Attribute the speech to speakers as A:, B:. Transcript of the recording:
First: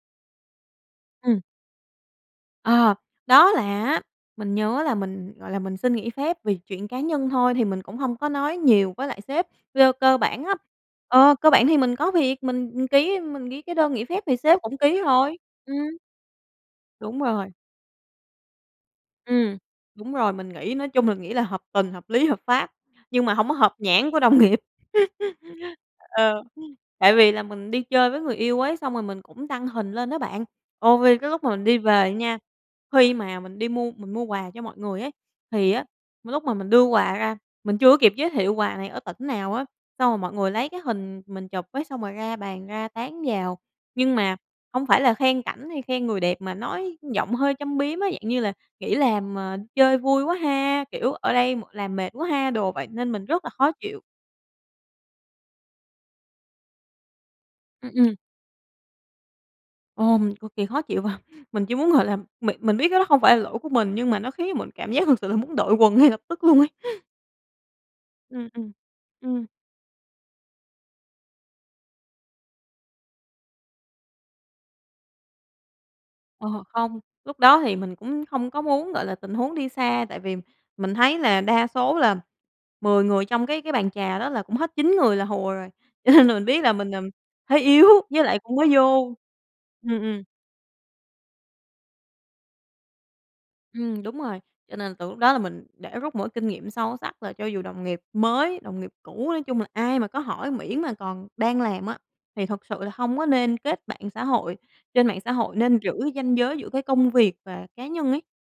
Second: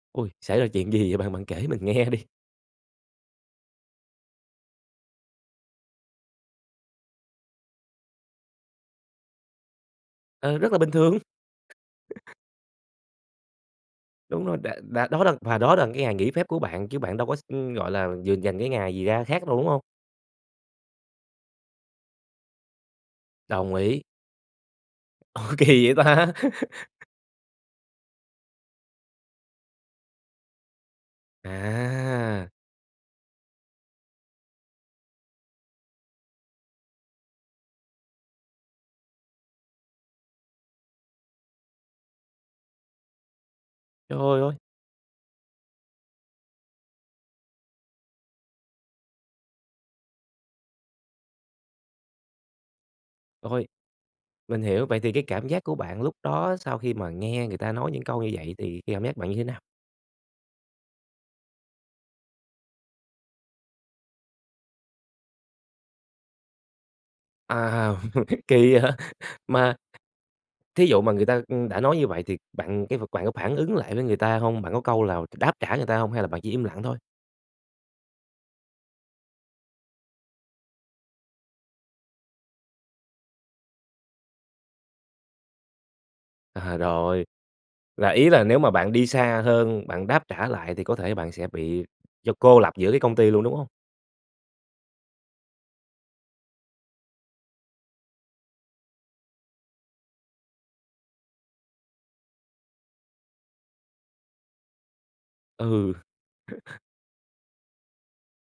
A: Ôi, xảy ra chuyện gì vậy bạn?
B: Ừm.
A: Bạn kể mình nghe đi.
B: Ờ, đó là á, mình nhớ là mình, gọi là, mình xin nghỉ phép vì chuyện cá nhân thôi thì mình cũng hông có nói nhiều với lại sếp. Cơ cơ bản á
A: Ờ, rất là bình thường.
B: ờ, cơ bản thì mình có việc, mình, ừm, ký mình ký cái đơn nghỉ phép thì
A: Đúng rồi,
B: sếp
A: đã
B: cũng ký
A: đã đó là
B: rồi,
A: và
B: ừm.
A: đó là cái ngày nghỉ phép của bạn chứ bạn
B: Đúng
A: đâu có x
B: rồi.
A: ưm, gọi là, dường dành cái ngày gì ra khác
B: Ừm,
A: đâu, đúng hông?
B: đúng rồi, mình nghĩ nói chung mình nghĩ là hợp tình, hợp lý, hợp pháp, nhưng mà hông có hợp
A: Đồng ý.
B: nhãn của đồng nghiệp.
A: Ủa, kỳ vậy ta?
B: Ờ, tại vì là mình đi chơi với người yêu ấy, xong rồi mình cũng đăng hình lên á bạn, ồ, vi cái lúc mà mình đi về nha,
A: À!
B: khi mà mình đi mua mình mua quà cho mọi người ấy, thì á, l lúc mà mình đưa quà ra, mình chưa có kịp giới thiệu quà này ở tỉnh nào á, xong rồi mọi người lấy cái hình mình chụp ấy xong rồi ra bàn ra tán vào. Nhưng mà
A: Trời ơi!
B: hông phải là khen cảnh hay khen người đẹp mà nói giọng hơi châm biếm á, dạng như là "nghỉ làm, ờ, chơi vui quá ha," kiểu, "ở đây m làm mệt quá ha," đồ, vậy nên mình rất là
A: Ôi.
B: khó chịu.
A: Mình hiểu, vậy thì cái cảm giác của bạn lúc đó sau khi mà nghe người ta
B: Ưm,
A: nói những
B: ừm.
A: câu như vậy thì cái cảm giác bạn như thế nào?
B: Ờ, mình cực kỳ khó chịu, và mình chỉ muốn, gọi là, mình mình biết cái đó hông phải là lỗi của mình nhưng mà nó khiến cho mình cảm giác thật sự là muốn đội quần ngay lập tức luôn ấy.
A: À,
B: Ừm, ừm,
A: kỳ vậy?
B: ừm.
A: Mà thí dụ mà người ta, ưm, đã nói như vậy thì bạn cái vật bạn có phản ứng lại với người ta hông? Bạn có câu lào đáp trả người ta hông hay là bạn
B: Ờ,
A: chỉ im lặng thôi?
B: không, lúc đó thì mình cũng không có muốn, gọi là, tình huống đi xa tại vì mình thấy là đa số là 10 người trong cái cái bàn trà đó là cũng hết 9 người là hùa rồi, cho nên là mình biết là
A: À,
B: mình nằm
A: rồi,
B: thế yếu
A: là
B: với
A: ý
B: lại
A: là
B: cũng
A: nếu
B: mới
A: mà bạn đi
B: vô.
A: xa hơn,
B: Ừm,
A: bạn đáp
B: ừm.
A: trả lại thì có thể bạn sẽ bị cho cô lập giữa cái công ty luôn, đúng hông?
B: Ừm, đúng rồi, cho nên từ lúc đó là mình để rút một cái kinh nghiệm sâu sắc là cho dù đồng nghiệp mới, đồng nghiệp cũ, nói chung là ai mà có hỏi miễn mà còn đang làm á, thì thật sự là hông có nên kết bạn xã hội, trên mạng xã hội nên giữ
A: Ừ.
B: ranh giới giữa cái công việc và cá nhân ấy.